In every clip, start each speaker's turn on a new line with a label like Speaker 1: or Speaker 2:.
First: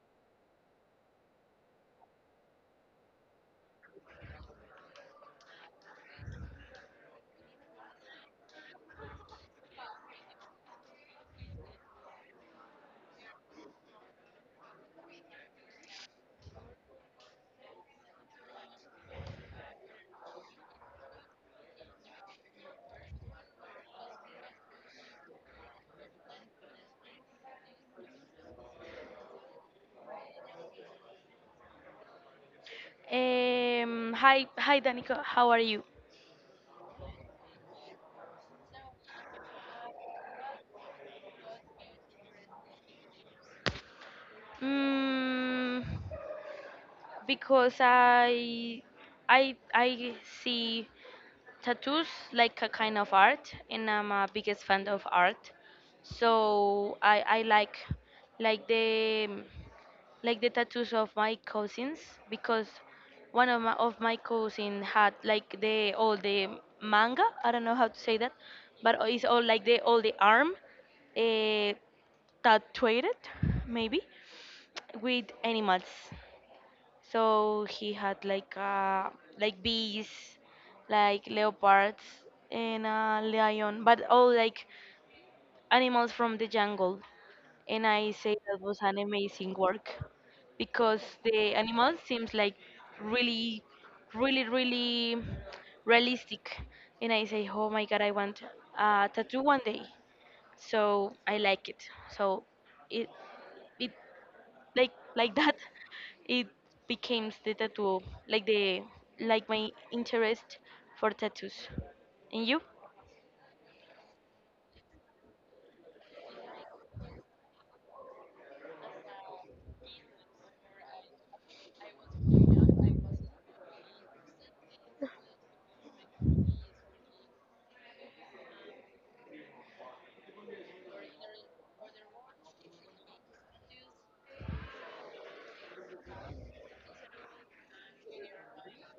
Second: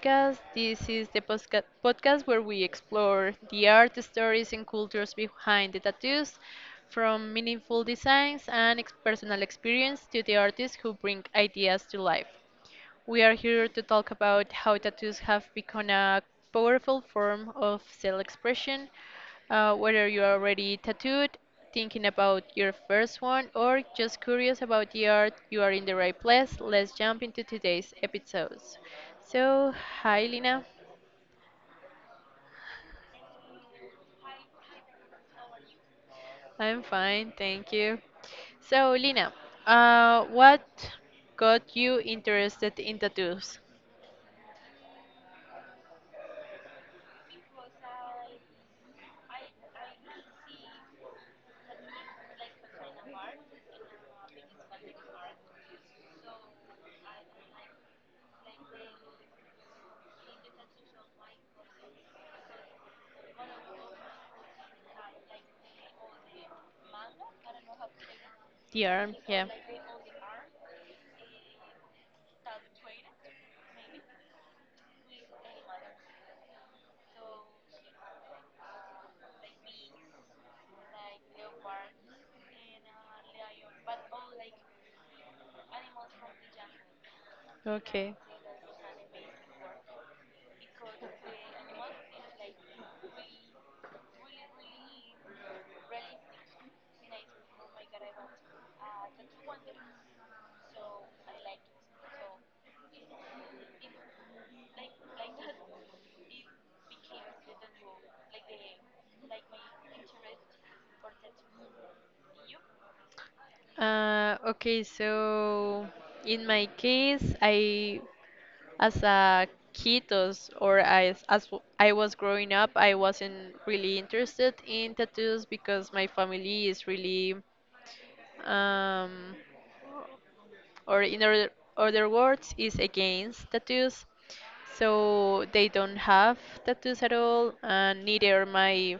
Speaker 1: podcast. This is the podcast where we explore the art, stories, and cultures behind the tattoos, from meaningful designs and personal experience to the artists who bring ideas to life. We are here to talk about how tattoos have become a powerful form of self expression, whether you're already tattooed, thinking about your first one, or just curious about the art, you are in the right place. Let's jump into today's episodes. So, hi Lina,
Speaker 2: Hi, Danica. How are you?
Speaker 1: I'm fine, thank you. So, Lina, what got you interested in tattoos?
Speaker 2: Mm, because I see tattoos like a kind of art, and I'm a biggest fan of art. So I like, like the, like the tattoos of my cousins because one of my cousin had like the all the manga. I don't know how to say that,
Speaker 1: The
Speaker 2: but
Speaker 1: arm,
Speaker 2: it's all
Speaker 1: yeah.
Speaker 2: like the all the arm. Uh, Tattooed, maybe with animals. So he had like like bees, like leopards and a lion, but all like animals from the jungle. And I
Speaker 1: Okay.
Speaker 2: say that was an amazing work because the animals seems like really, really, really realistic. And I say, oh my god, I want a tattoo one day. So I like it. So it it like that. It became the tattoo like the, like my interest for tattoos, and you
Speaker 1: Okay, so in my case, I, as a kiddos or as w- I was growing up, I wasn't really interested in tattoos because my family is really, um, or in other words, is against tattoos. So they don't have tattoos at all, and neither my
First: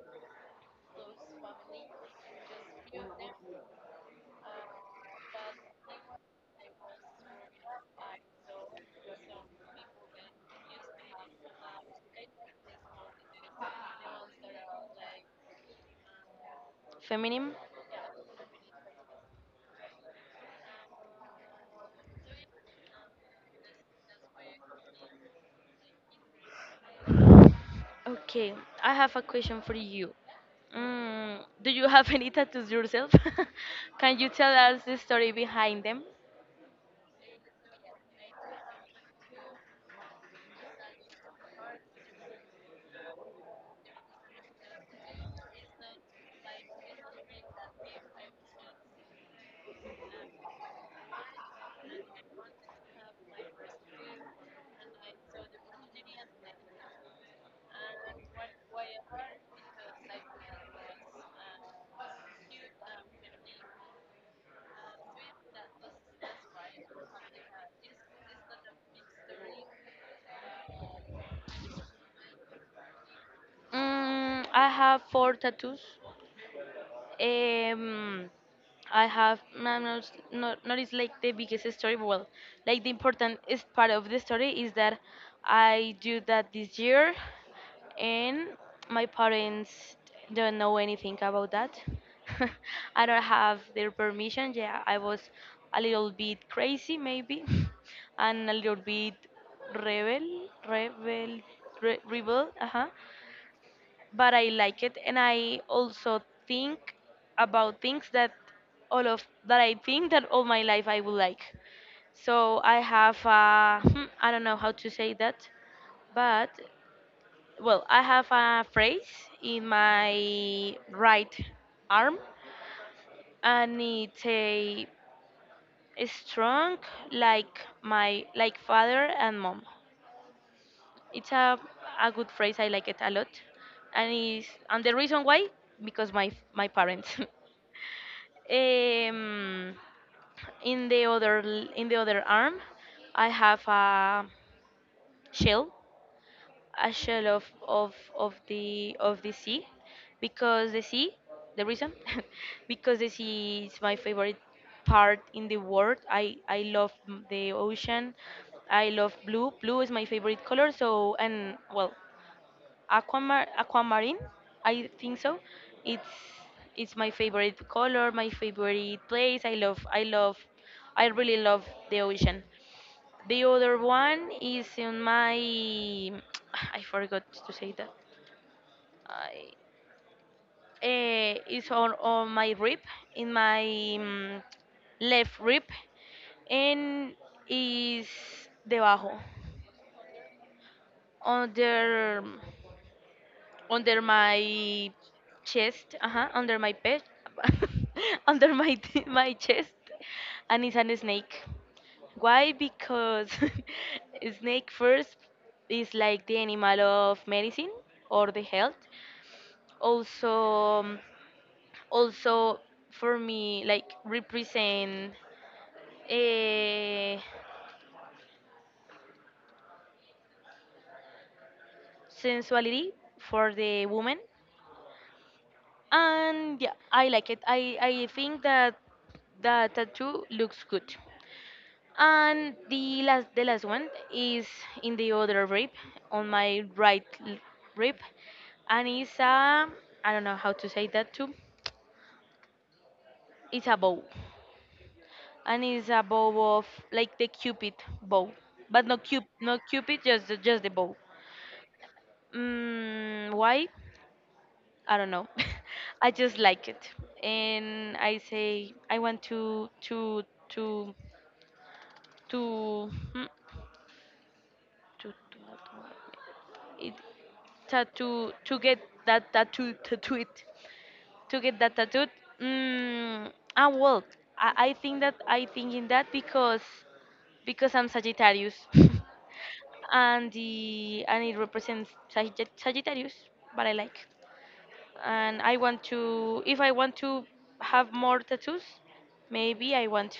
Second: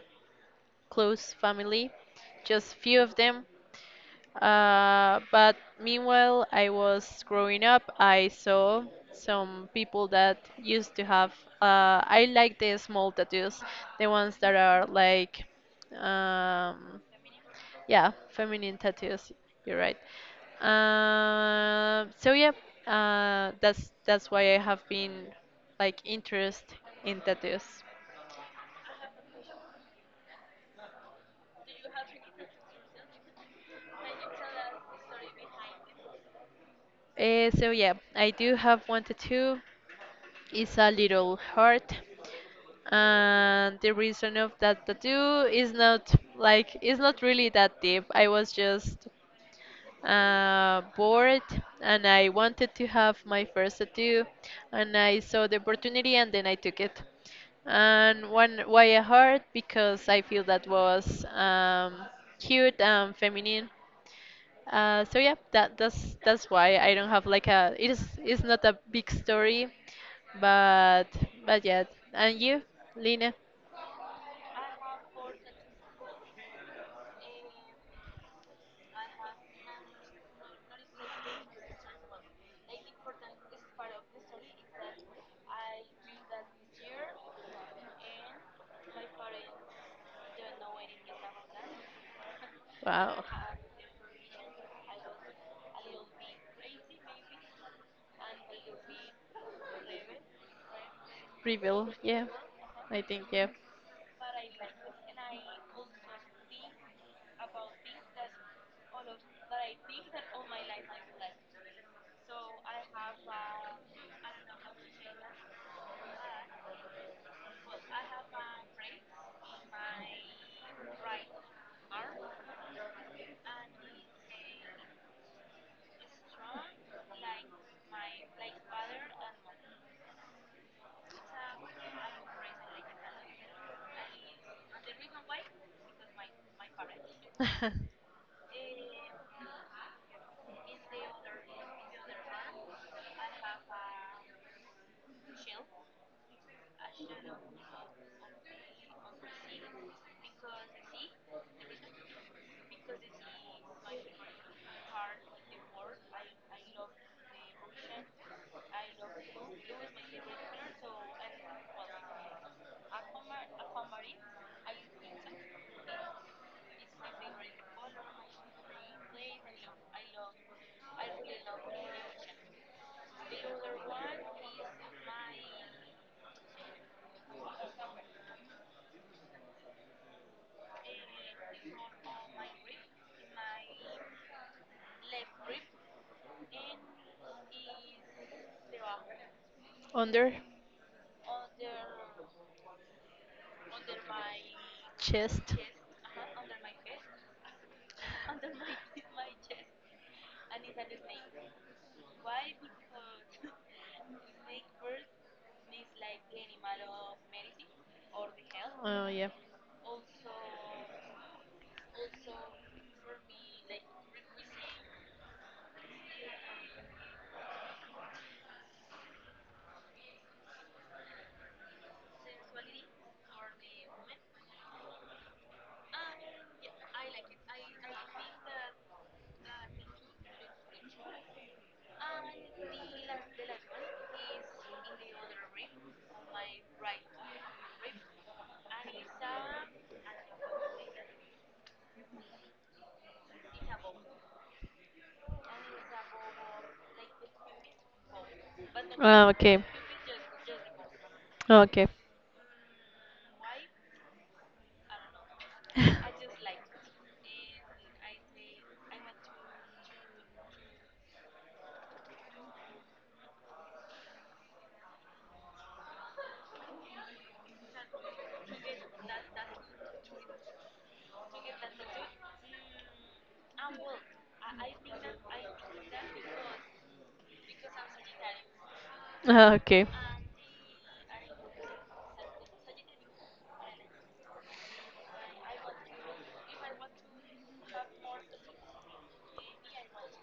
Speaker 1: close family, just few of them. But meanwhile, I was growing up, I saw some people that used to have. I like the small tattoos, the ones that are like, um,
Speaker 2: feminine.
Speaker 1: yeah, feminine tattoos. You're right. So yeah, that's why I have been like interest in tattoos.
Speaker 2: Okay, I have a question for you. Do you have any tattoos yourself? Can you tell us the story behind them?
Speaker 1: So yeah, I do have one tattoo. It's a little heart, and the reason of that tattoo is not like it's not really that deep. I was just bored, and I wanted to have my first tattoo, and I saw the opportunity, and then I took it. And one, why a heart? Because I feel that was cute and feminine. So yeah, that's why I don't have like a it is it's not a big story, but yeah. And you, Lina?
Speaker 2: I have four tattoos. Um, I have not is like the biggest story, but well, like the important is part of the story is that I do that this year, and my parents don't know anything about that. I don't
Speaker 1: Wow.
Speaker 2: have their permission. Yeah, I was a little bit crazy maybe, and a little bit rebel, rebel,
Speaker 1: Reveal, yeah.
Speaker 2: rebel. Uh huh.
Speaker 1: I think yeah.
Speaker 2: But I like it, and I also think about things that all of that I think that all my life I would like. So I have a, I don't know how to say that, but well, I have a phrase in my right arm, and it's a strong like my like father and mom. It's a good phrase. I like it a lot, and is and the reason why because my parents. Um, in the in the other arm, I have shell, a shell of the sea, because the sea, the reason, because the sea is my favorite part in the world. I love the ocean. I love blue. Blue is my favorite color. So and well, aquamarine, I think so. It's it's my favorite color, my favorite place. I love I really love the ocean. The other one is in my I forgot to say that. I it's on my rib in my left rib and is debajo
Speaker 1: Under
Speaker 2: under my
Speaker 1: chest.
Speaker 2: chest, under my pet, under my chest, and it's a snake. Why? Because a snake first is like the animal of medicine or the health.
Speaker 1: Oh yeah.
Speaker 2: Also, also for me, like represent a sensuality for the woman, and yeah, I like it. I think that the tattoo looks good. And the last one is in the other rib, on rib, and it's a, I don't know how to say that too. It's a bow, and it's a bow of like the cupid bow, but
Speaker 1: Oh, okay.
Speaker 2: not cupid, just the bow.
Speaker 1: Okay.
Speaker 2: Why? I don't know. I just like it, and I say I want to to. To not to- it tattoo to get that tattoo tattoo it to get that tattoo. Well, I think that I think in that because I'm Sagittarius,
Speaker 1: Okay.
Speaker 2: and the and it represents Sagittarius, but I like and I want to if I want to have more tattoos, maybe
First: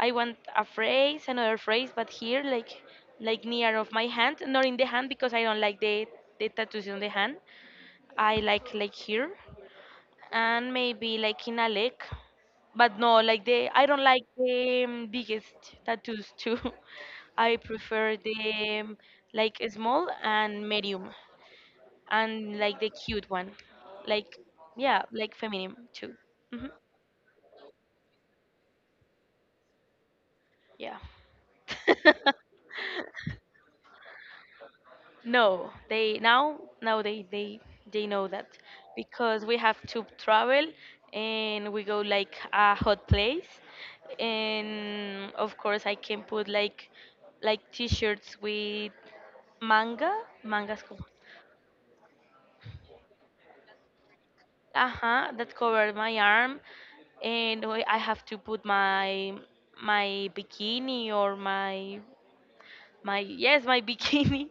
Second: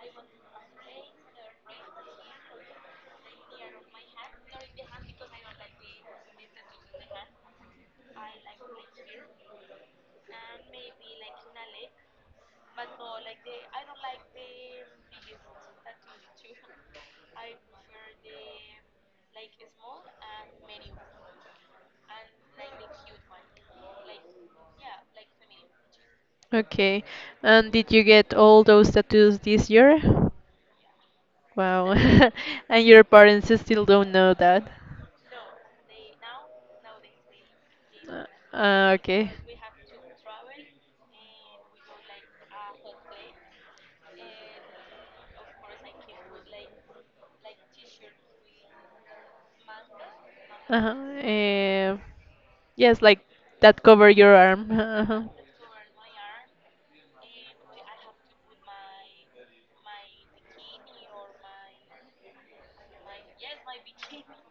Speaker 2: I want a phrase, another phrase, but here like near of my hand, not in the hand because I don't like the tattoos on the hand. I like here and maybe like in a leg, but no like the I don't like the biggest tattoos too. I prefer the like small and medium and like the cute one, like yeah, like feminine too. Hmm
Speaker 1: Okay. And did you get all those tattoos this year?
Speaker 2: Yeah.
Speaker 1: Wow. And your parents still don't know that.
Speaker 2: No, they now they know that
Speaker 1: Okay.
Speaker 2: because we have to travel and we go like a hot place and of course I can put like t-shirts with manga mangas.
Speaker 1: Uh-huh. Yes, like that cover your arm.
Speaker 2: Uh-huh, that covered my arm. And I
Speaker 1: Uh-huh.
Speaker 2: have to put my my bikini or my my bikini.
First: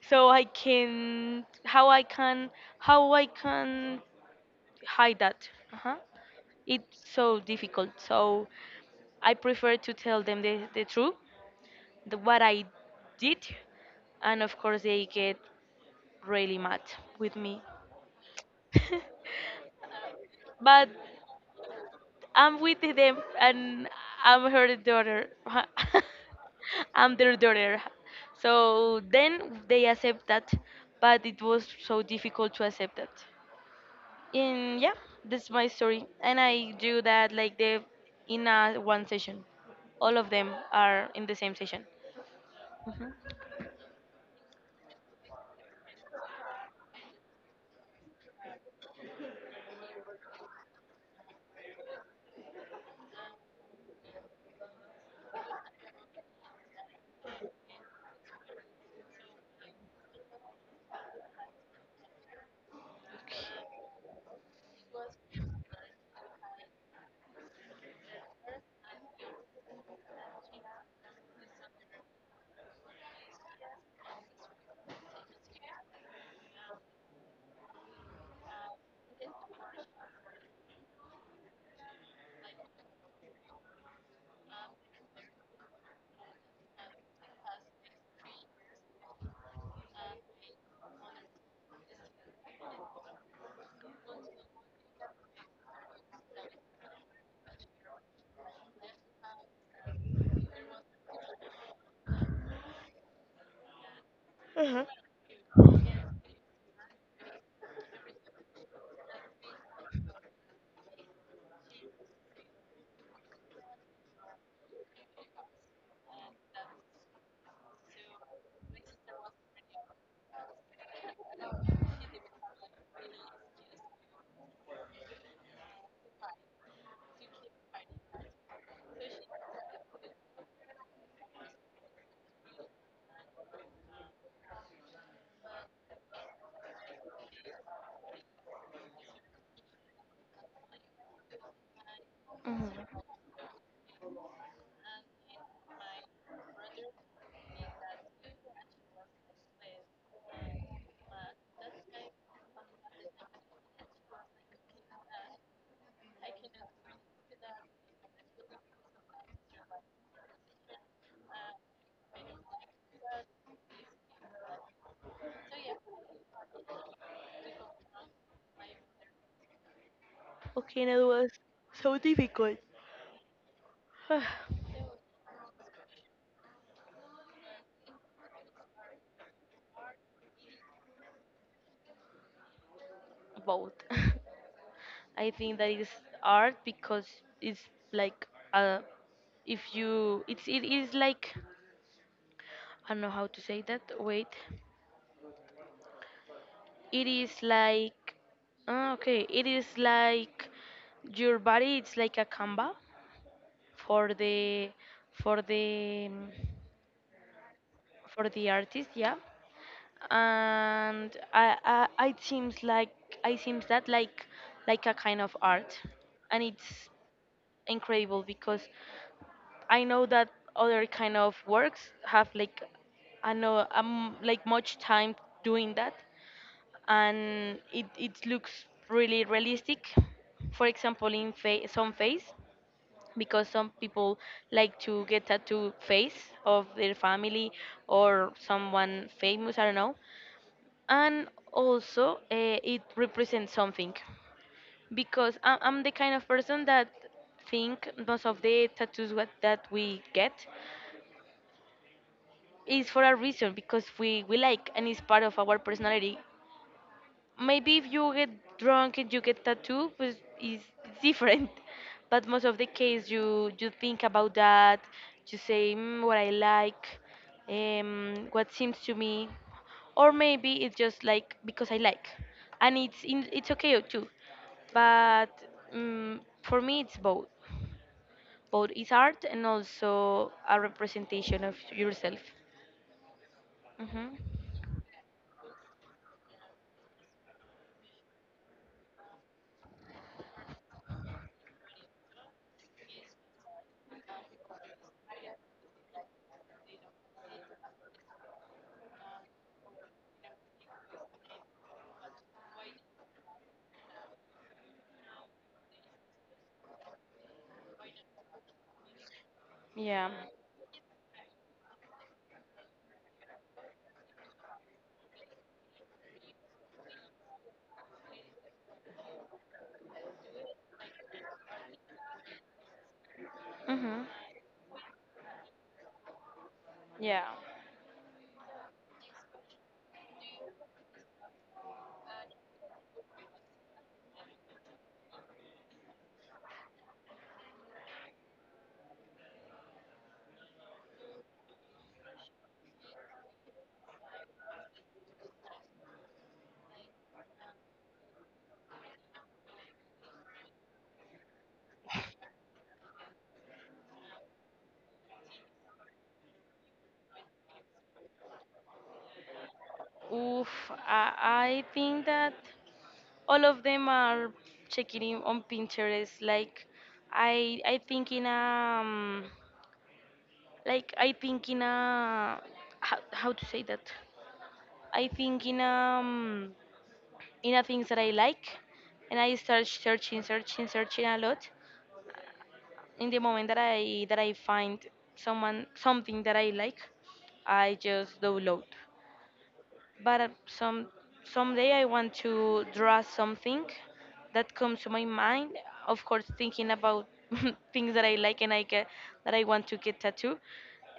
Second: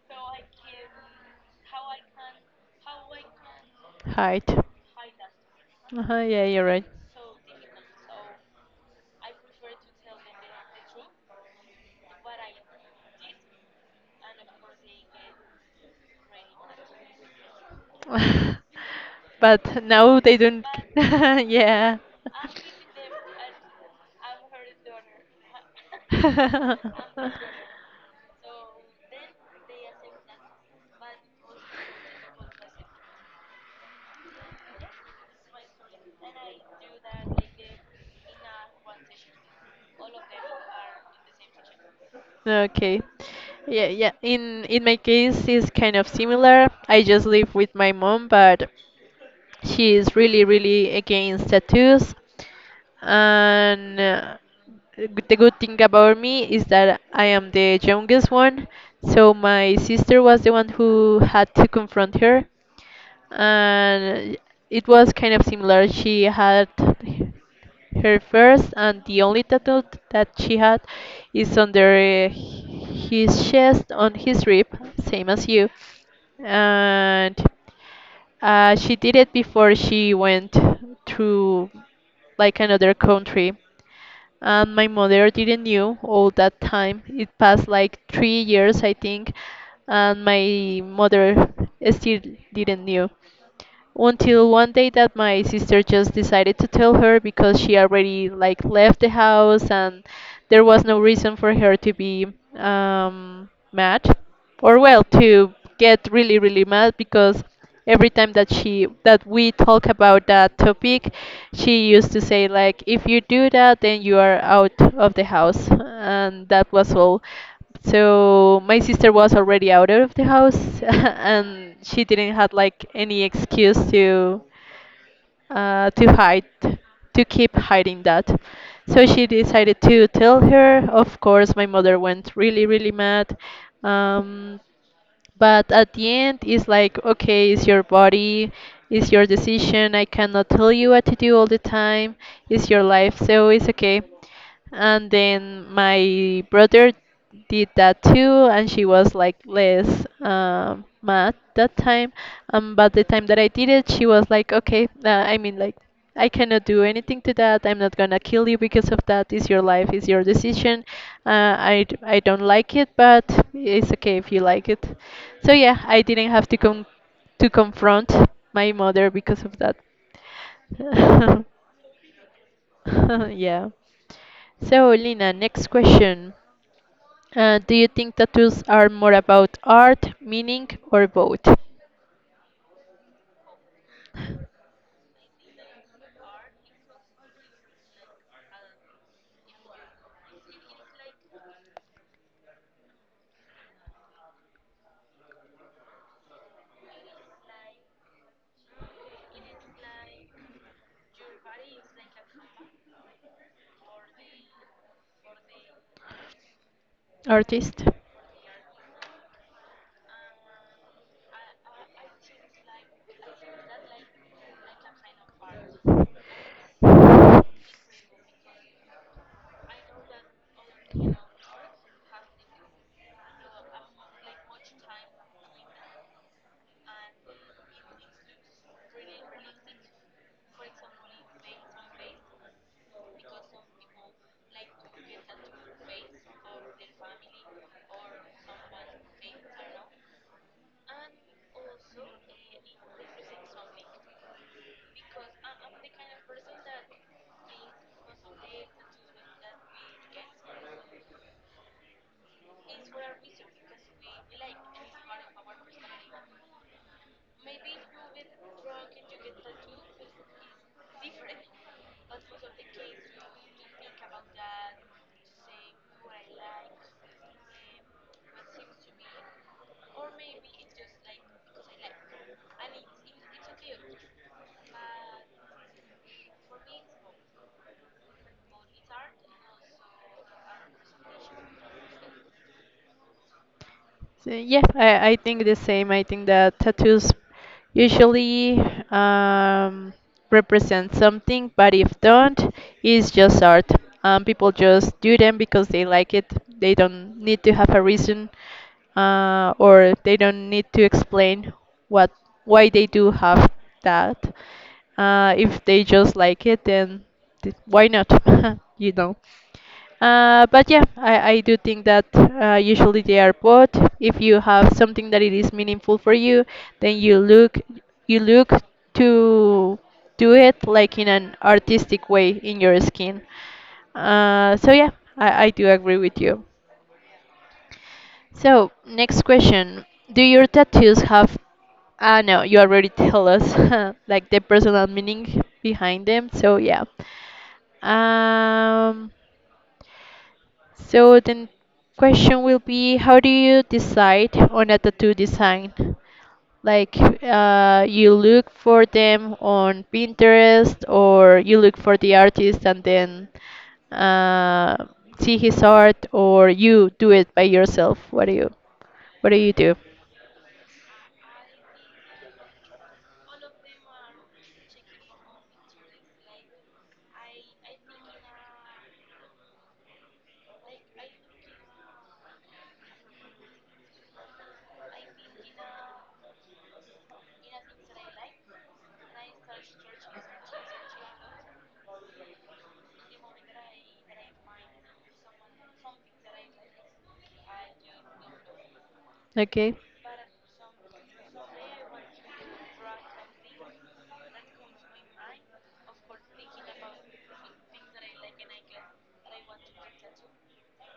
Speaker 2: So I can how I can how I can
Speaker 1: can Height.
Speaker 2: hide that. Uh-huh.
Speaker 1: Uh-huh, yeah, you're right.
Speaker 2: It's so difficult, so I prefer to tell them the truth, what I did, and of course they get really mad with me,
Speaker 1: But now they don't.
Speaker 2: but
Speaker 1: Yeah.
Speaker 2: I'm with them and I'm her daughter. I'm their daughter. So then they accept that, but it was so difficult to accept that. And yeah, that's my story. And I do that like the in a one session. All of them are in the same session.
Speaker 1: Okay. Yeah, yeah. In my case, it's kind of similar. I just live with my mom, but she is really, really against tattoos. And the good thing about me is that I am the youngest one, so my sister was the one who had to confront her, and it was kind of similar. She had her first and the only tattoo that she had is under his chest on his rib, same as you. And she did it before she went to like another country. And my mother didn't knew all that time. It passed like 3 years, I think, and my mother still didn't knew until one day that my sister just decided to tell her because she already like left the house, and there was no reason for her to be mad, or
Speaker 2: Uh-huh.
Speaker 1: well, to get really, really mad, because every time that we talk about that topic, she used to say, like, if you do that, then you are out of the house, and that was all. So my sister was already out of the house, and she didn't have like any excuse to hide, to keep hiding that. So she decided to tell her. Of course, my mother went really, really mad. Um, but at the end, it's like, okay, it's your body, it's your decision. I cannot tell you what to do all the time. It's your
Speaker 2: Mhm.
Speaker 1: life, so it's okay. And then my brother did that too, and she was like less mad that time. But the time that I did it, she was like, okay, I mean, like, I cannot do anything to that. I'm not gonna kill you because of that. It's your life, it's your decision. I don't like it, but it's okay if you like it. So yeah, I didn't have to con to confront my mother because of that.
Speaker 2: Okay, now it
Speaker 1: Yeah.
Speaker 2: was.
Speaker 1: So, Lina, next question. Do you think tattoos are more about art, meaning, or both?
Speaker 2: Both. I think that is art because it's like uh, if you it's it is like I don't know how to say that. Wait, it is like okay, it is like your body. It's like a canvas for the for the
Speaker 1: Artist?
Speaker 2: for the artist, yeah. And it seems like I seems that like a kind of art, and it's incredible because I know that other kind of works have like I know like much time doing that, and it looks really realistic. For example, in some face because some people like to get tattoo face of their family or someone famous, I don't know. And also it represents something because I'm the kind of person that think most of the tattoos that we get is for a reason because we like and it's part of our personality. Maybe if you get drunk and you get tattoo pues is it's different. But most of the case you you think about that. You say what I like, what seems to me, or maybe it's just like because I like, and it's it's okay too, but for me it's both. Both is art and also a representation of yourself. Hmm
Speaker 1: So, yeah, I think the same. I think that tattoos usually um, represent something, but if don't, it's just art. People just do them because they like it. They don't need to have a reason, or they don't need to explain what why they do have that. If they just like it, then why not? You know.
Speaker 2: Yeah.
Speaker 1: But yeah, I do think that usually they are both. If you have something that it is meaningful for you, then you look to do it like in an artistic way in your skin.
Speaker 2: hmm
Speaker 1: So yeah, I do agree with you.
Speaker 2: Yeah.
Speaker 1: So next question: Do your tattoos have? Ah no, you already tell us like the personal meaning behind them. So yeah. Um. So the question will be, how do you decide on a tattoo design? Like you look for them on Pinterest, or you look for the artist and then uh, see his art, or you do it by yourself. What do you do?
Speaker 2: Oof, I think that all of them are checking in on Pinterest. Like, I think in like I think in a how to say that? I think in a things that I like, and I start searching a lot. In the moment that I find someone something that I like, I just download.
Speaker 1: Okay.
Speaker 2: But someday I want to draw something that comes to my mind. Of course, thinking about things that I like and I get that I want to get tattoo,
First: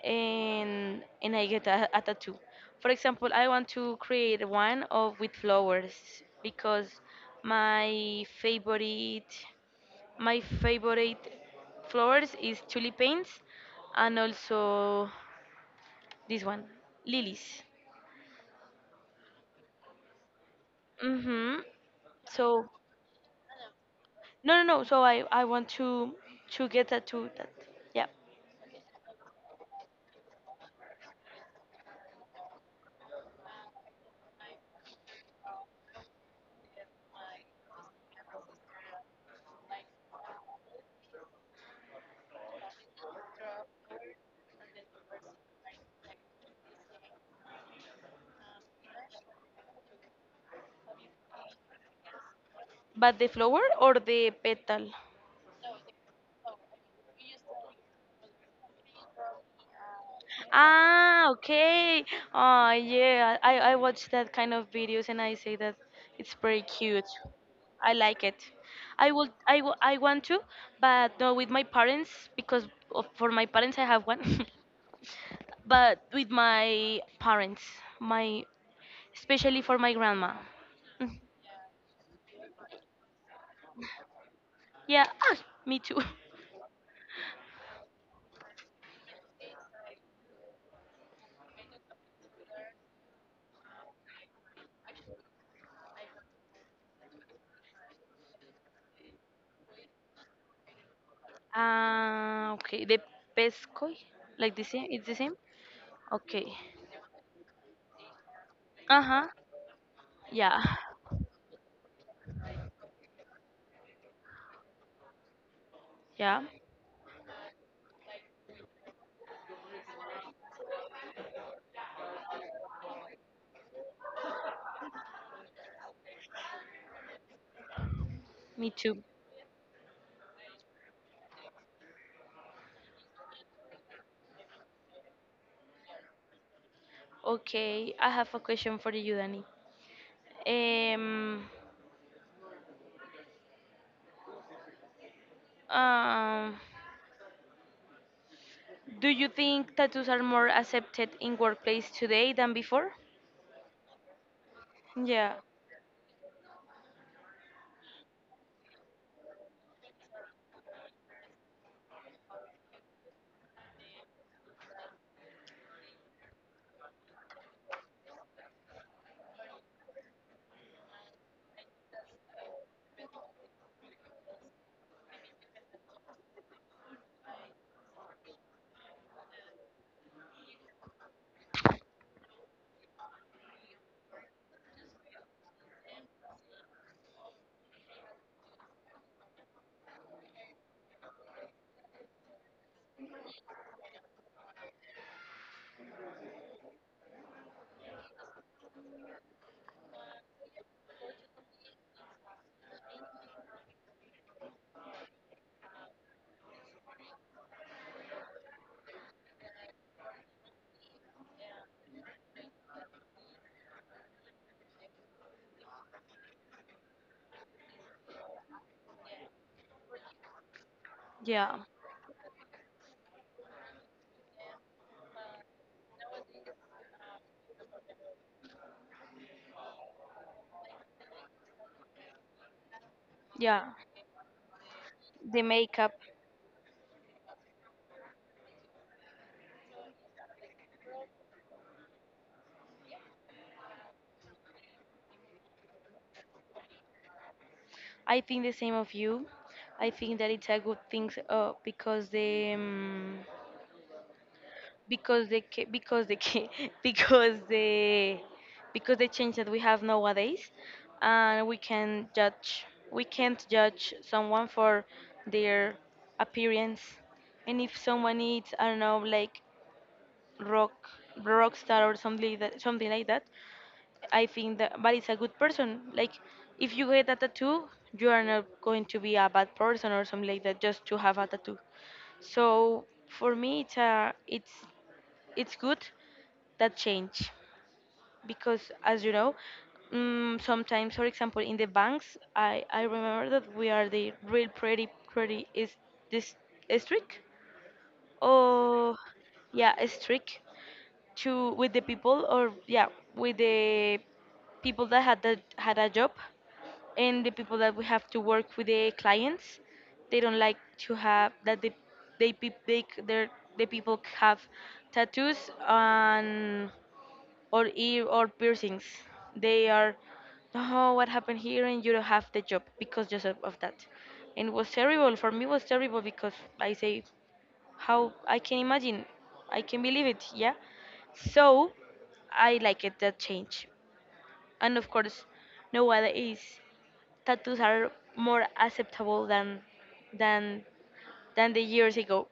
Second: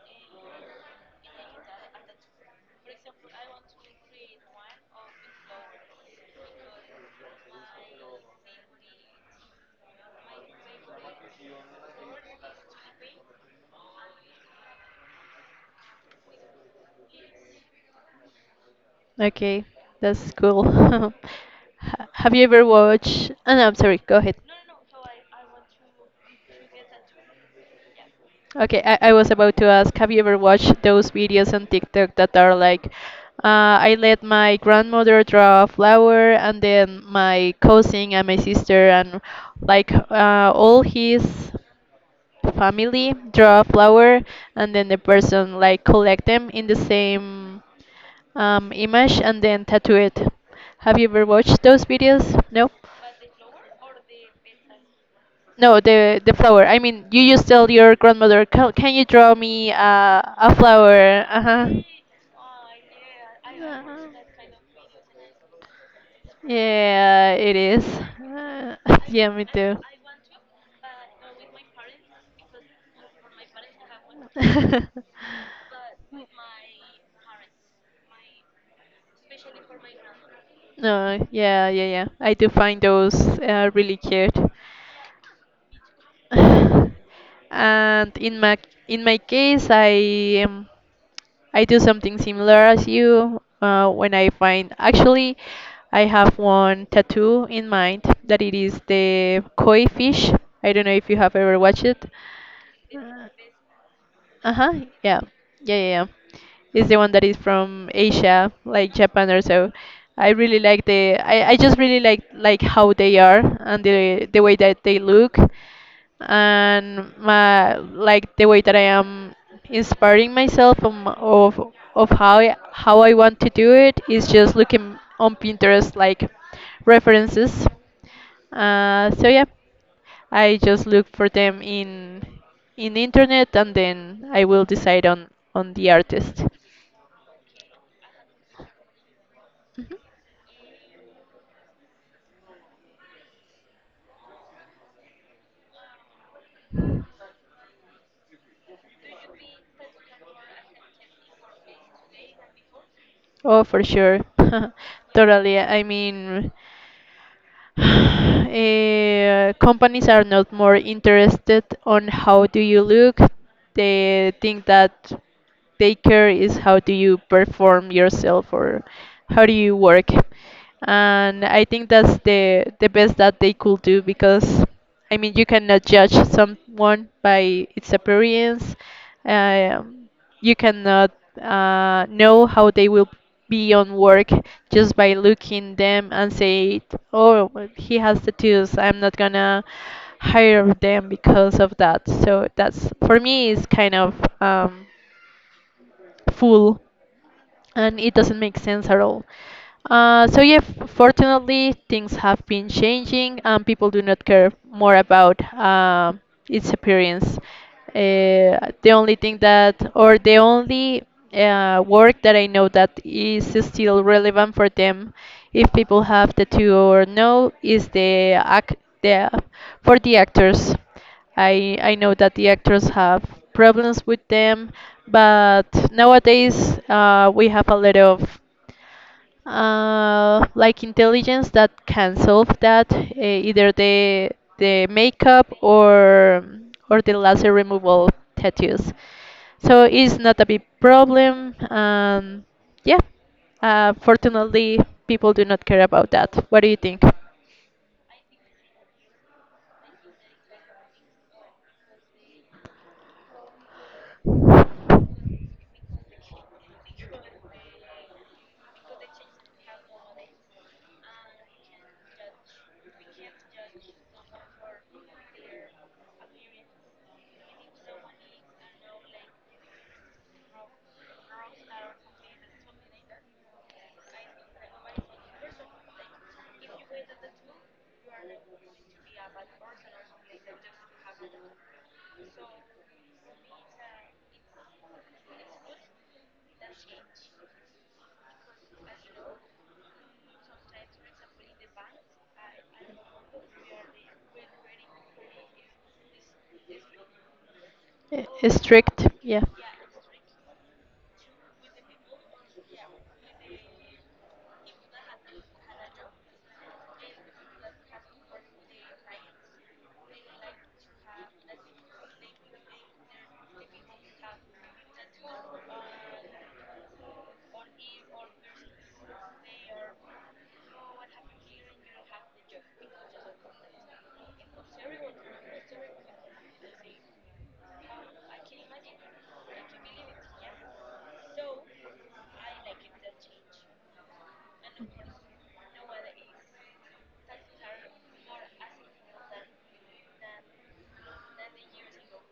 Speaker 2: and I get a tattoo. For example, I want to create one of with flowers because my favorite my favorite flowers is tulipanes and also this one lilies.
Speaker 1: Okay. That's cool.
Speaker 2: Mhm.
Speaker 1: Have you
Speaker 2: So.
Speaker 1: ever watched? Oh, no, I'm sorry. Go ahead.
Speaker 2: No, no, no. So I want to get a to that. Yeah.
Speaker 1: Okay, I was about to ask, have you ever watched those videos on TikTok that are like, I let my grandmother draw a flower, and then my cousin and my sister and like all his family draw a flower, and then the person like collect them in the same image and then tattoo it. Have you ever watched those videos? No?
Speaker 2: But the flower or the petal?
Speaker 1: No, the flower. I mean, you just tell your grandmother, "Ca- Can you draw me a flower?"
Speaker 2: Ah,
Speaker 1: Uh-huh.
Speaker 2: okay. Oh, yeah. I
Speaker 1: Uh-huh.
Speaker 2: watch that kind of videos and I say that it's pretty cute.
Speaker 1: Yeah, it is.
Speaker 2: I like it.
Speaker 1: Uh, yeah, me too.
Speaker 2: I want to, but no with my parents because for my parents I have one. But with my parents, my especially for my grandma. Mm.
Speaker 1: No, yeah, yeah, yeah. I do find those really cute.
Speaker 2: Yeah, me too.
Speaker 1: and in my case, I do something similar as you when I find actually I have one tattoo in mind that it is the koi fish. I don't know if you have ever watched it.
Speaker 2: Ah, okay. The pescoy,
Speaker 1: Uh
Speaker 2: like the
Speaker 1: huh.
Speaker 2: same. It's the
Speaker 1: Yeah.
Speaker 2: same.
Speaker 1: Yeah. Yeah. Yeah.
Speaker 2: Okay.
Speaker 1: It's the one that is from Asia, like
Speaker 2: Uh huh.
Speaker 1: Japan or so. I really
Speaker 2: Yeah.
Speaker 1: like the. I just really like how they are and the way that they look,
Speaker 2: Yeah.
Speaker 1: and my like the way that I am inspiring myself of how how I want to do it is just looking on Pinterest like references.
Speaker 2: Me too.
Speaker 1: So yeah, I just look for them in internet, and then I will decide on the artist.
Speaker 2: Okay. I have a question for you, Danny.
Speaker 1: Mhm.
Speaker 2: Um. Um. Do you think tattoos are more accepted in workplace today than before?
Speaker 1: Oh, for sure.
Speaker 2: Yeah,
Speaker 1: Totally. I mean, companies are not more interested on how do you look. They think that take care is how do you perform yourself or how do you work, and I think that's the best that they could do, because I mean, you cannot judge someone by its appearance, um, you cannot know how they will be on work just by looking them and say, oh well, he has tattoos, I'm not gonna hire them because of that. So that's for me is kind of um, full, and it doesn't make sense at all. So yeah, fortunately, things have been changing, and people do not care more about its appearance. The only thing that, or the only work that I know that is still relevant for them, if people have the two or no, is the act, the, for the actors.
Speaker 2: yeah,
Speaker 1: I know that the actors have problems with them, but nowadays we have a lot of like intelligence that can solve that,
Speaker 2: yeah.
Speaker 1: either the
Speaker 2: The
Speaker 1: makeup
Speaker 2: makeup,
Speaker 1: or the laser removal tattoos. So it's not a big problem. Yeah, fortunately people do not care about that. What do you think?
Speaker 2: I think the same of you. I think that it's a good thing because the because they ca- because they ca- because the because the change that we have nowadays, and we can judge we can't judge someone for their appearance. And if someone is I don't know like rock rock star or something like that, I think that but it's a good person. Like if you get a tattoo you are not going to be a bad person or something like that just to have a tattoo. So for me it's a it's good that change, because as you know, sometimes for example in the banks I remember that we are the real pretty is this strict. Oh,
Speaker 1: Strict? Yeah.
Speaker 2: yeah, strict to with the people or yeah with the people that had that had a job, and the people that we have to work with the clients, they don't like to have that. They, pe- they c- their The people have tattoos and or ear or piercings. They are, oh, what happened here, and you don't have the job because just of that. And it was terrible for me. It was terrible because I say, how I can imagine, I can believe it, yeah. So I like it that change, and of course, no other is tattoos are more acceptable than than the years ago.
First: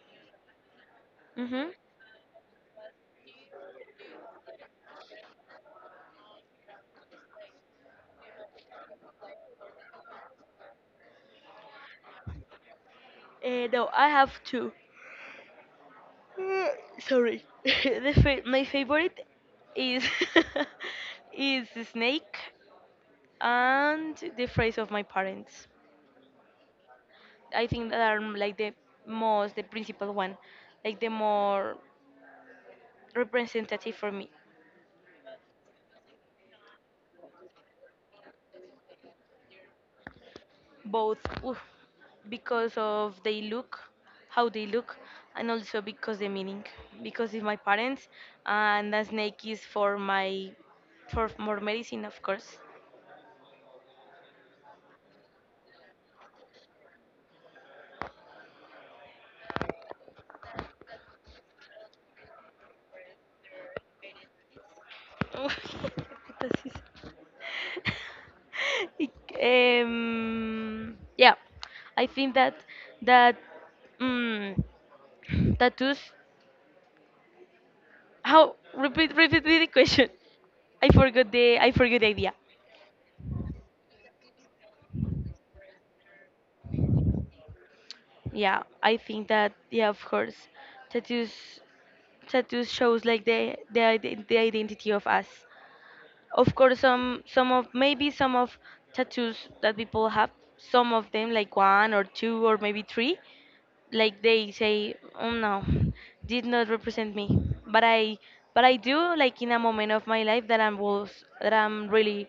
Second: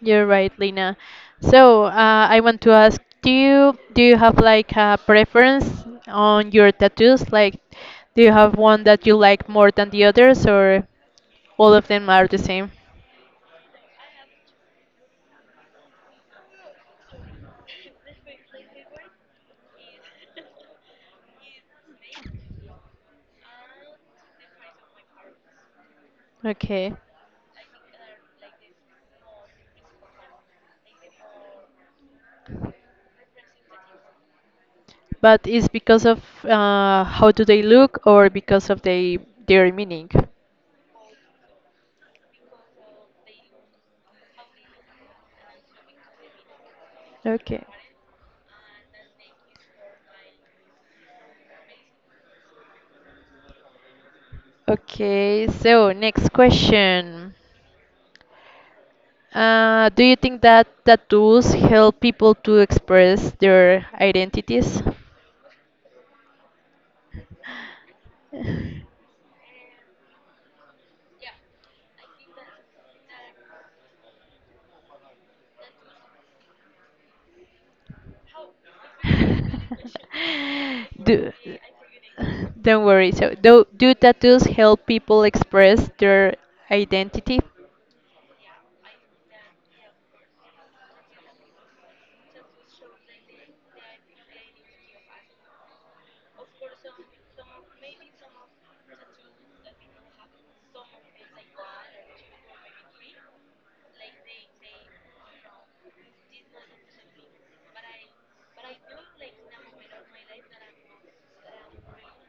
Speaker 1: You're right, Lina.
Speaker 2: Mm-hmm.
Speaker 1: So, I want to ask, do you have like a preference on your tattoos? Like, do you have one that you like more than the others, or all of them are the same?
Speaker 2: No, I have two. Uh, Sorry. My favorite is is the snake and the phrase of my parents.
Speaker 1: Okay,
Speaker 2: I think that are like the principal one, like the more representative for me.
Speaker 1: but it's because of how do they look, or because of they their meaning?
Speaker 2: Both. oof, because of they look, how they look, and also because the meaning. Because it's my
Speaker 1: Okay.
Speaker 2: parents, and the snake is for more medicine, of course.
Speaker 1: Okay, so next question. Do you think that tattoos help people to express their identities?
Speaker 2: Uy, qué putas hice. Yeah, I think that um, tattoos. How repeat the question?
Speaker 1: do,
Speaker 2: I forgot the idea.
Speaker 1: don't worry. So, do tattoos help people express their identity?
Speaker 2: Yeah, I think that yeah, of course, tattoos tattoos shows like the identity of us. Of course, some of tattoos that people have, some of them like one or two or maybe three, like they say, oh no, did not represent me. But i but i do, like, in a moment of my life that I'm was that I'm really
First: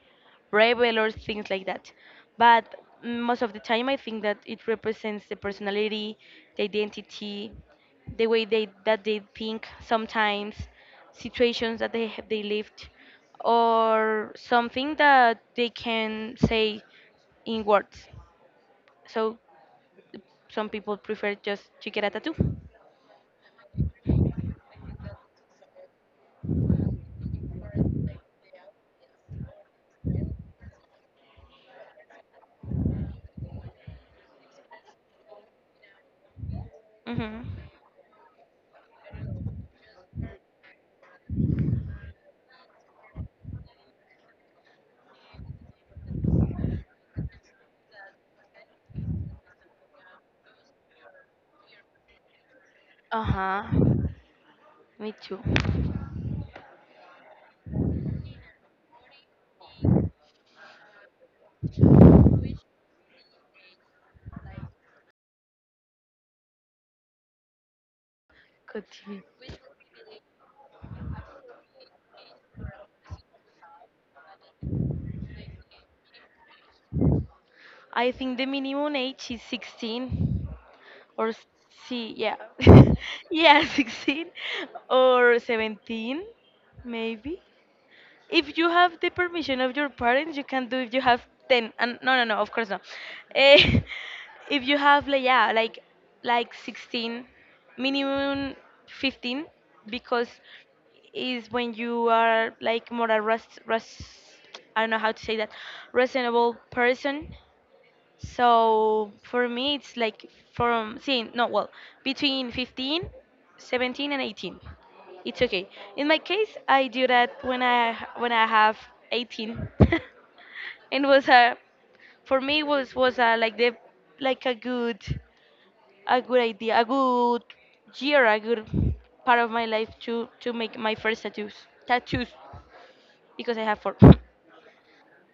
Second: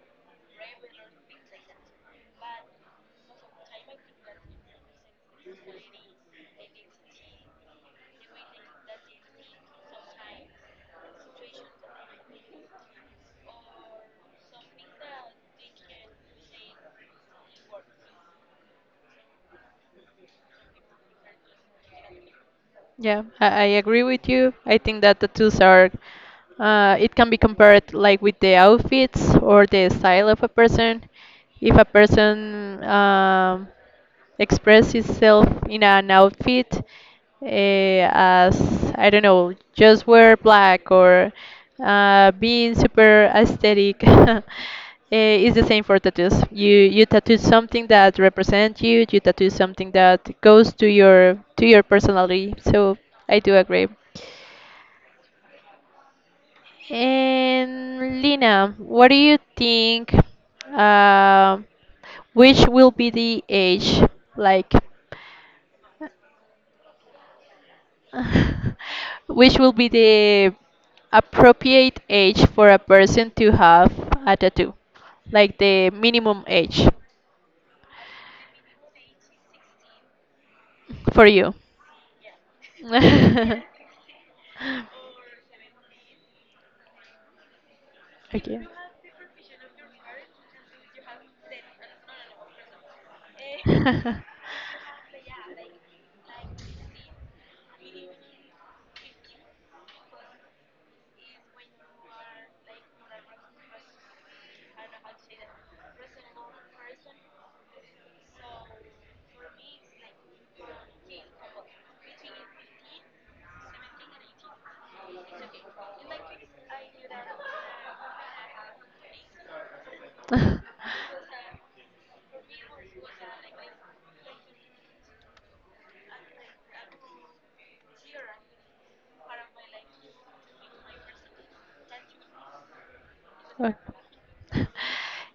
Speaker 2: rebel or things like that. But most of the time I think that it represents the personality, the identity, the way they that they think, sometimes situations that they have they lived, or something that they can say in words. So some people prefer just to get a tattoo.
Speaker 1: Yeah, I agree with you. I think that tattoos are, it can be compared like with the outfits or the style of a person. If a person expresses itself in an outfit,
Speaker 2: Mm-hmm.
Speaker 1: as I don't know, just wear black or being super aesthetic Is the same for tattoos. You tattoo something that represents you. You tattoo something that goes to your personality. So I do
Speaker 2: Uh-huh.
Speaker 1: agree.
Speaker 2: Me too.
Speaker 1: And Lina, what do you think? Uh, which will be the age like?
Speaker 2: Continue.
Speaker 1: Which will be the appropriate age for a person to have a tattoo? Like the minimum age
Speaker 2: I think the minimum age is 16
Speaker 1: for
Speaker 2: or
Speaker 1: you.
Speaker 2: see, yeah. yeah, 16 or 17 maybe. If
Speaker 1: Okay.
Speaker 2: you have the permission of your parents, you can do if you have 10. And no, no, no, of course not. Eh, if you have, like, yeah, like, 16, minimum 15, because is when you are like more a rest, I don't know how to say that, reasonable person. So for me, it's like from seeing, no, well, between 15, 17, and 18. It's okay. In my case, I do that when I have 18. it was a for me was a, like the like a good idea, a good year, a good part of my life to make my first tattoos because I have four.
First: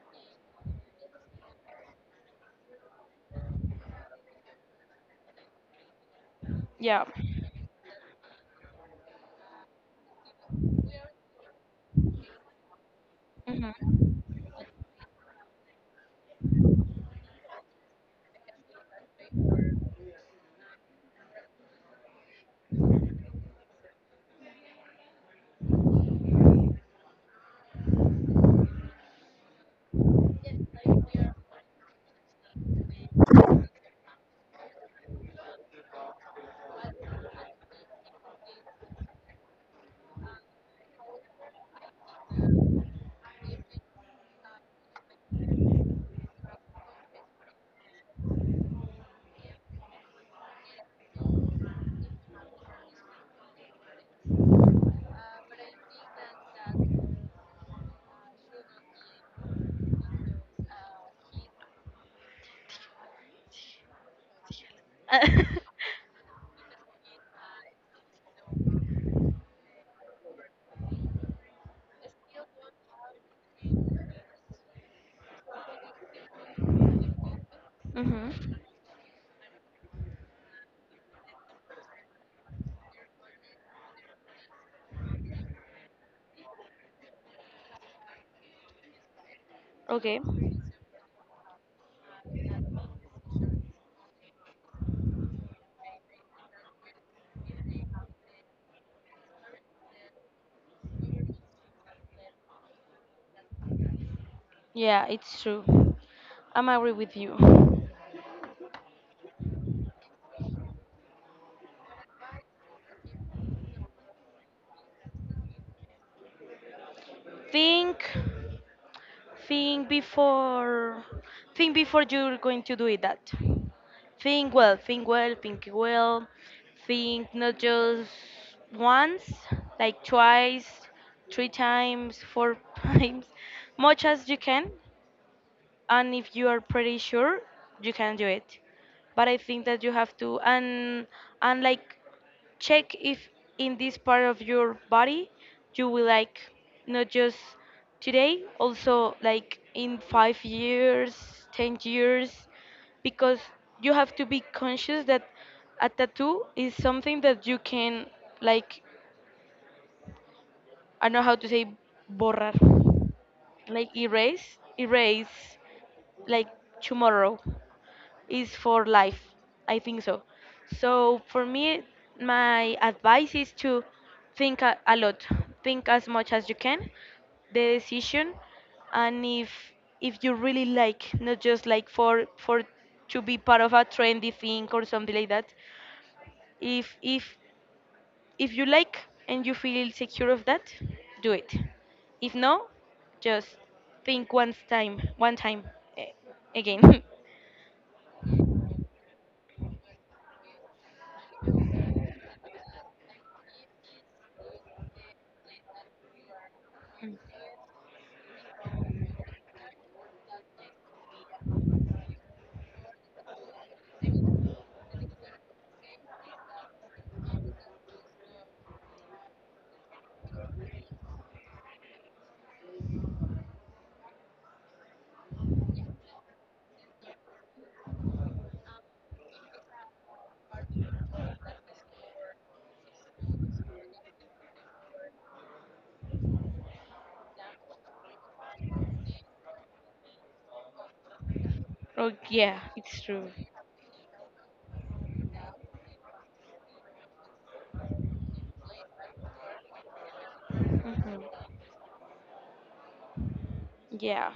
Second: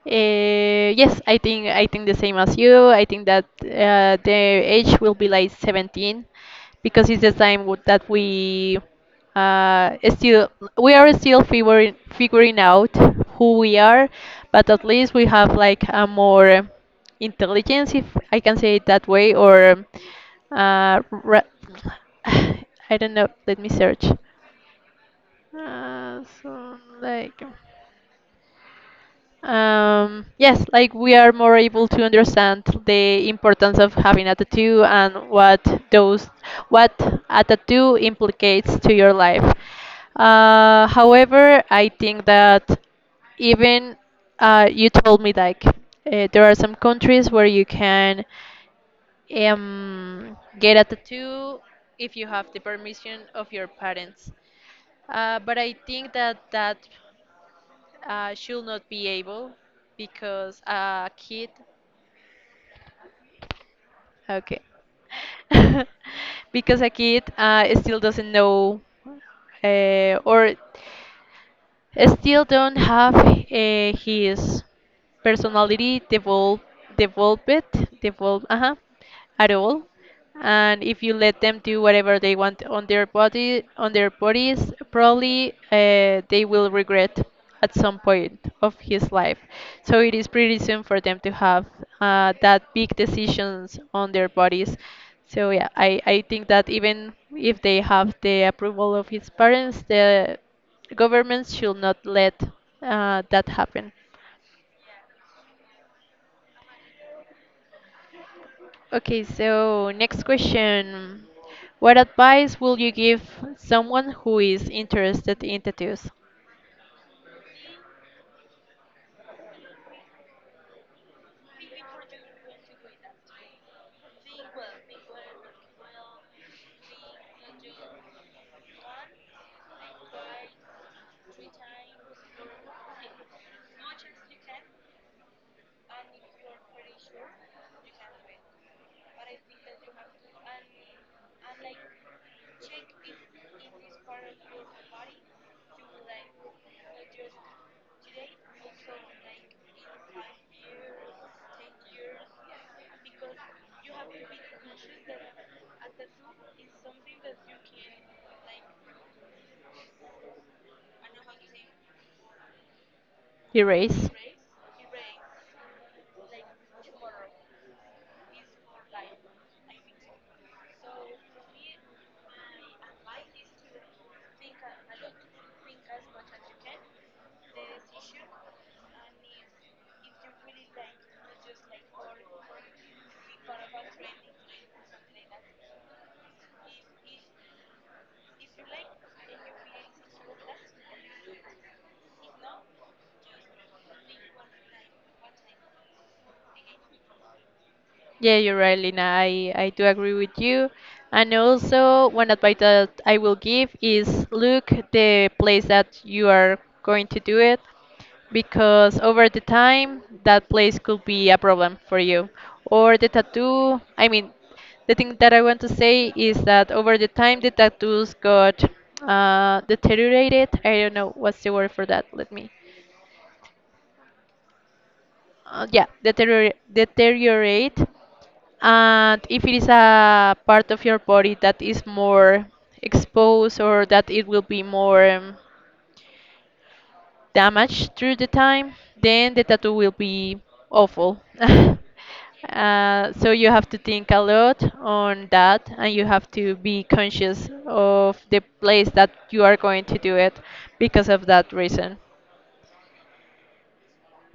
Speaker 1: Yes, I think the same as you. I think that the age will be like 17
Speaker 2: yeah.
Speaker 1: because it's the time that we still we are still figuring out who we are,
Speaker 2: Mhm.
Speaker 1: but at least we have like a more intelligence, if I can say it that way, or uh, ra- I don't know. Let me search. Uh, so like. Yes, like we are more able to understand the importance of having a tattoo and those what a tattoo implicates to your life. However, I think that even you told me like there are some countries where you can get a tattoo if you have the permission of your parents. But I think that should not be able because a kid okay, because a kid still doesn't know or still don't have his personality develop, developed, develop,
Speaker 2: mhm.
Speaker 1: uh at all. And if you let them do whatever they want on their bodies, probably they will regret at some point of his life. So it
Speaker 2: Okay.
Speaker 1: is pretty soon for them to have that big decisions on their bodies. So yeah, I think that even if they have the approval of his parents, the Governments should not let that happen.
Speaker 2: Yeah, it's true. I'm agree with you.
Speaker 1: Okay, so next question. What advice will you give someone who is interested in tattoos?
Speaker 2: Think, think before, think before you're going to do it. That. Think well, think well, think well. Think not just once, like twice, three times, four times, much as you can. And if you are pretty sure, you can do it. But I think that you have to, and, like, check if in this part of your body you will like, not just today, also like in 5 years, 10 years, because you have to be conscious that a tattoo is something that you can, like, I don't know how to say, borrar, like
Speaker 1: Erase.
Speaker 2: erase, like tomorrow, is for life. I think so. So for me, my advice is to think a lot, think as much as you can, the decision, and if you really like, not just like for to be part of a trendy thing or something like that. If if if you like and you feel secure of that, do it. If no, just think once time, one time, eh, again.
Speaker 1: Yeah, you're right, Lina. I do agree with you. And also, one advice that I will give is look the place that you are going to do it, because over the time, that place could be a problem for you. Or the tattoo, I mean, the thing that I want to say is that over the time, the tattoos got deteriorated. I don't know what's the word for that. Let me yeah, deteriorate. And if it is a part of your body that is more exposed or that it will be more damaged through the time, then the tattoo will be awful.
Speaker 2: oh yeah, it's
Speaker 1: Uh,
Speaker 2: true.
Speaker 1: so you have to think a lot on that, and you have to be conscious of the place that you are going to do it because of that
Speaker 2: Mhm.
Speaker 1: reason.
Speaker 2: Yeah.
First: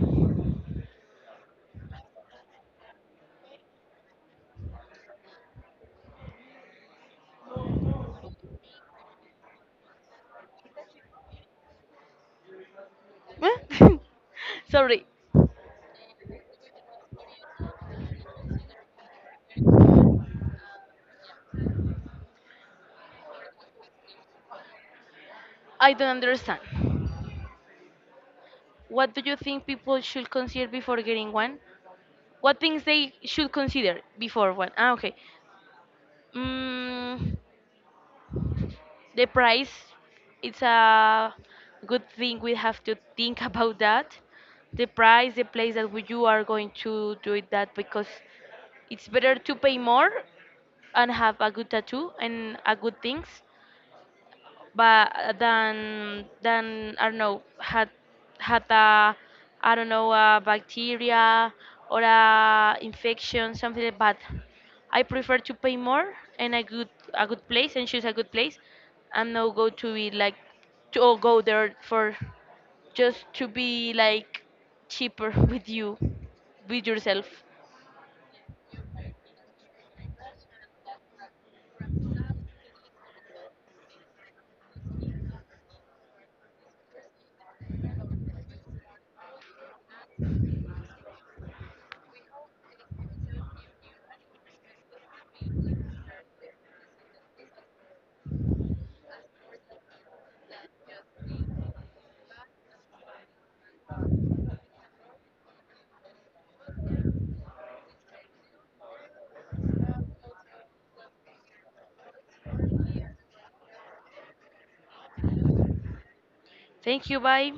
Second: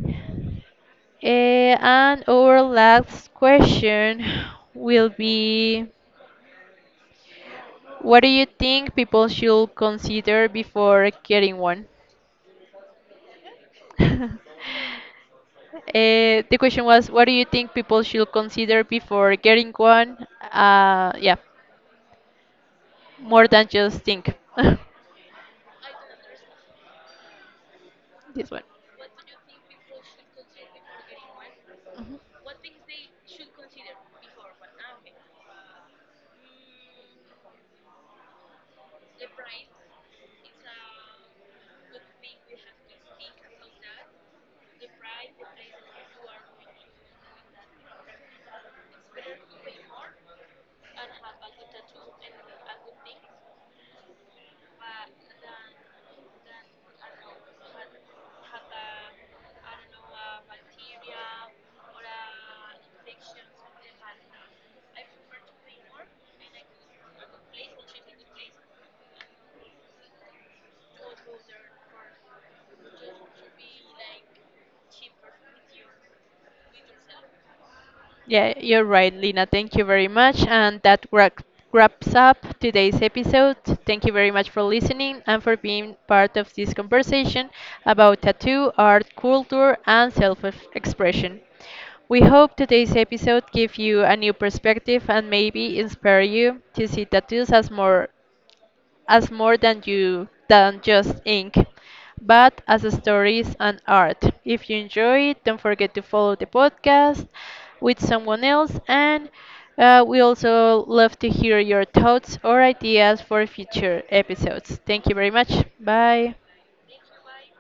Speaker 1: And our last question will be, what do you think people should consider before getting one?
Speaker 2: Huh? Sorry,
Speaker 1: The question was, what do you think people should consider before getting one? Yeah, more than just think.
Speaker 2: I don't understand.
Speaker 1: this one.
Speaker 2: What do you think people should consider before getting one? What things they should consider before one? Ah, okay. Mm, the price, it's a good thing we have to think about that. The price, the place that you are going to do it that because it's better to pay more and have a good tattoo and a good things but then I don't know had a, I don't know, a bacteria or a infection something like that. I prefer to pay more and a good place and choose a good place and not go to be like to or go there for just to be like cheaper with yourself.
Speaker 1: Yeah, you're right, Lina. Thank you very much. And that wraps up today's episode. Thank you very much for listening and for being part of this conversation about tattoo, art, culture, and self expression. We hope today's episode gave you a new perspective and maybe inspire you to see tattoos as more than you than just ink, but as stories and art. If you enjoy it, don't forget to follow the podcast with someone else, and we also love to hear your thoughts or ideas for future episodes. Thank you very much. Bye.
Speaker 2: Thank you. Bye.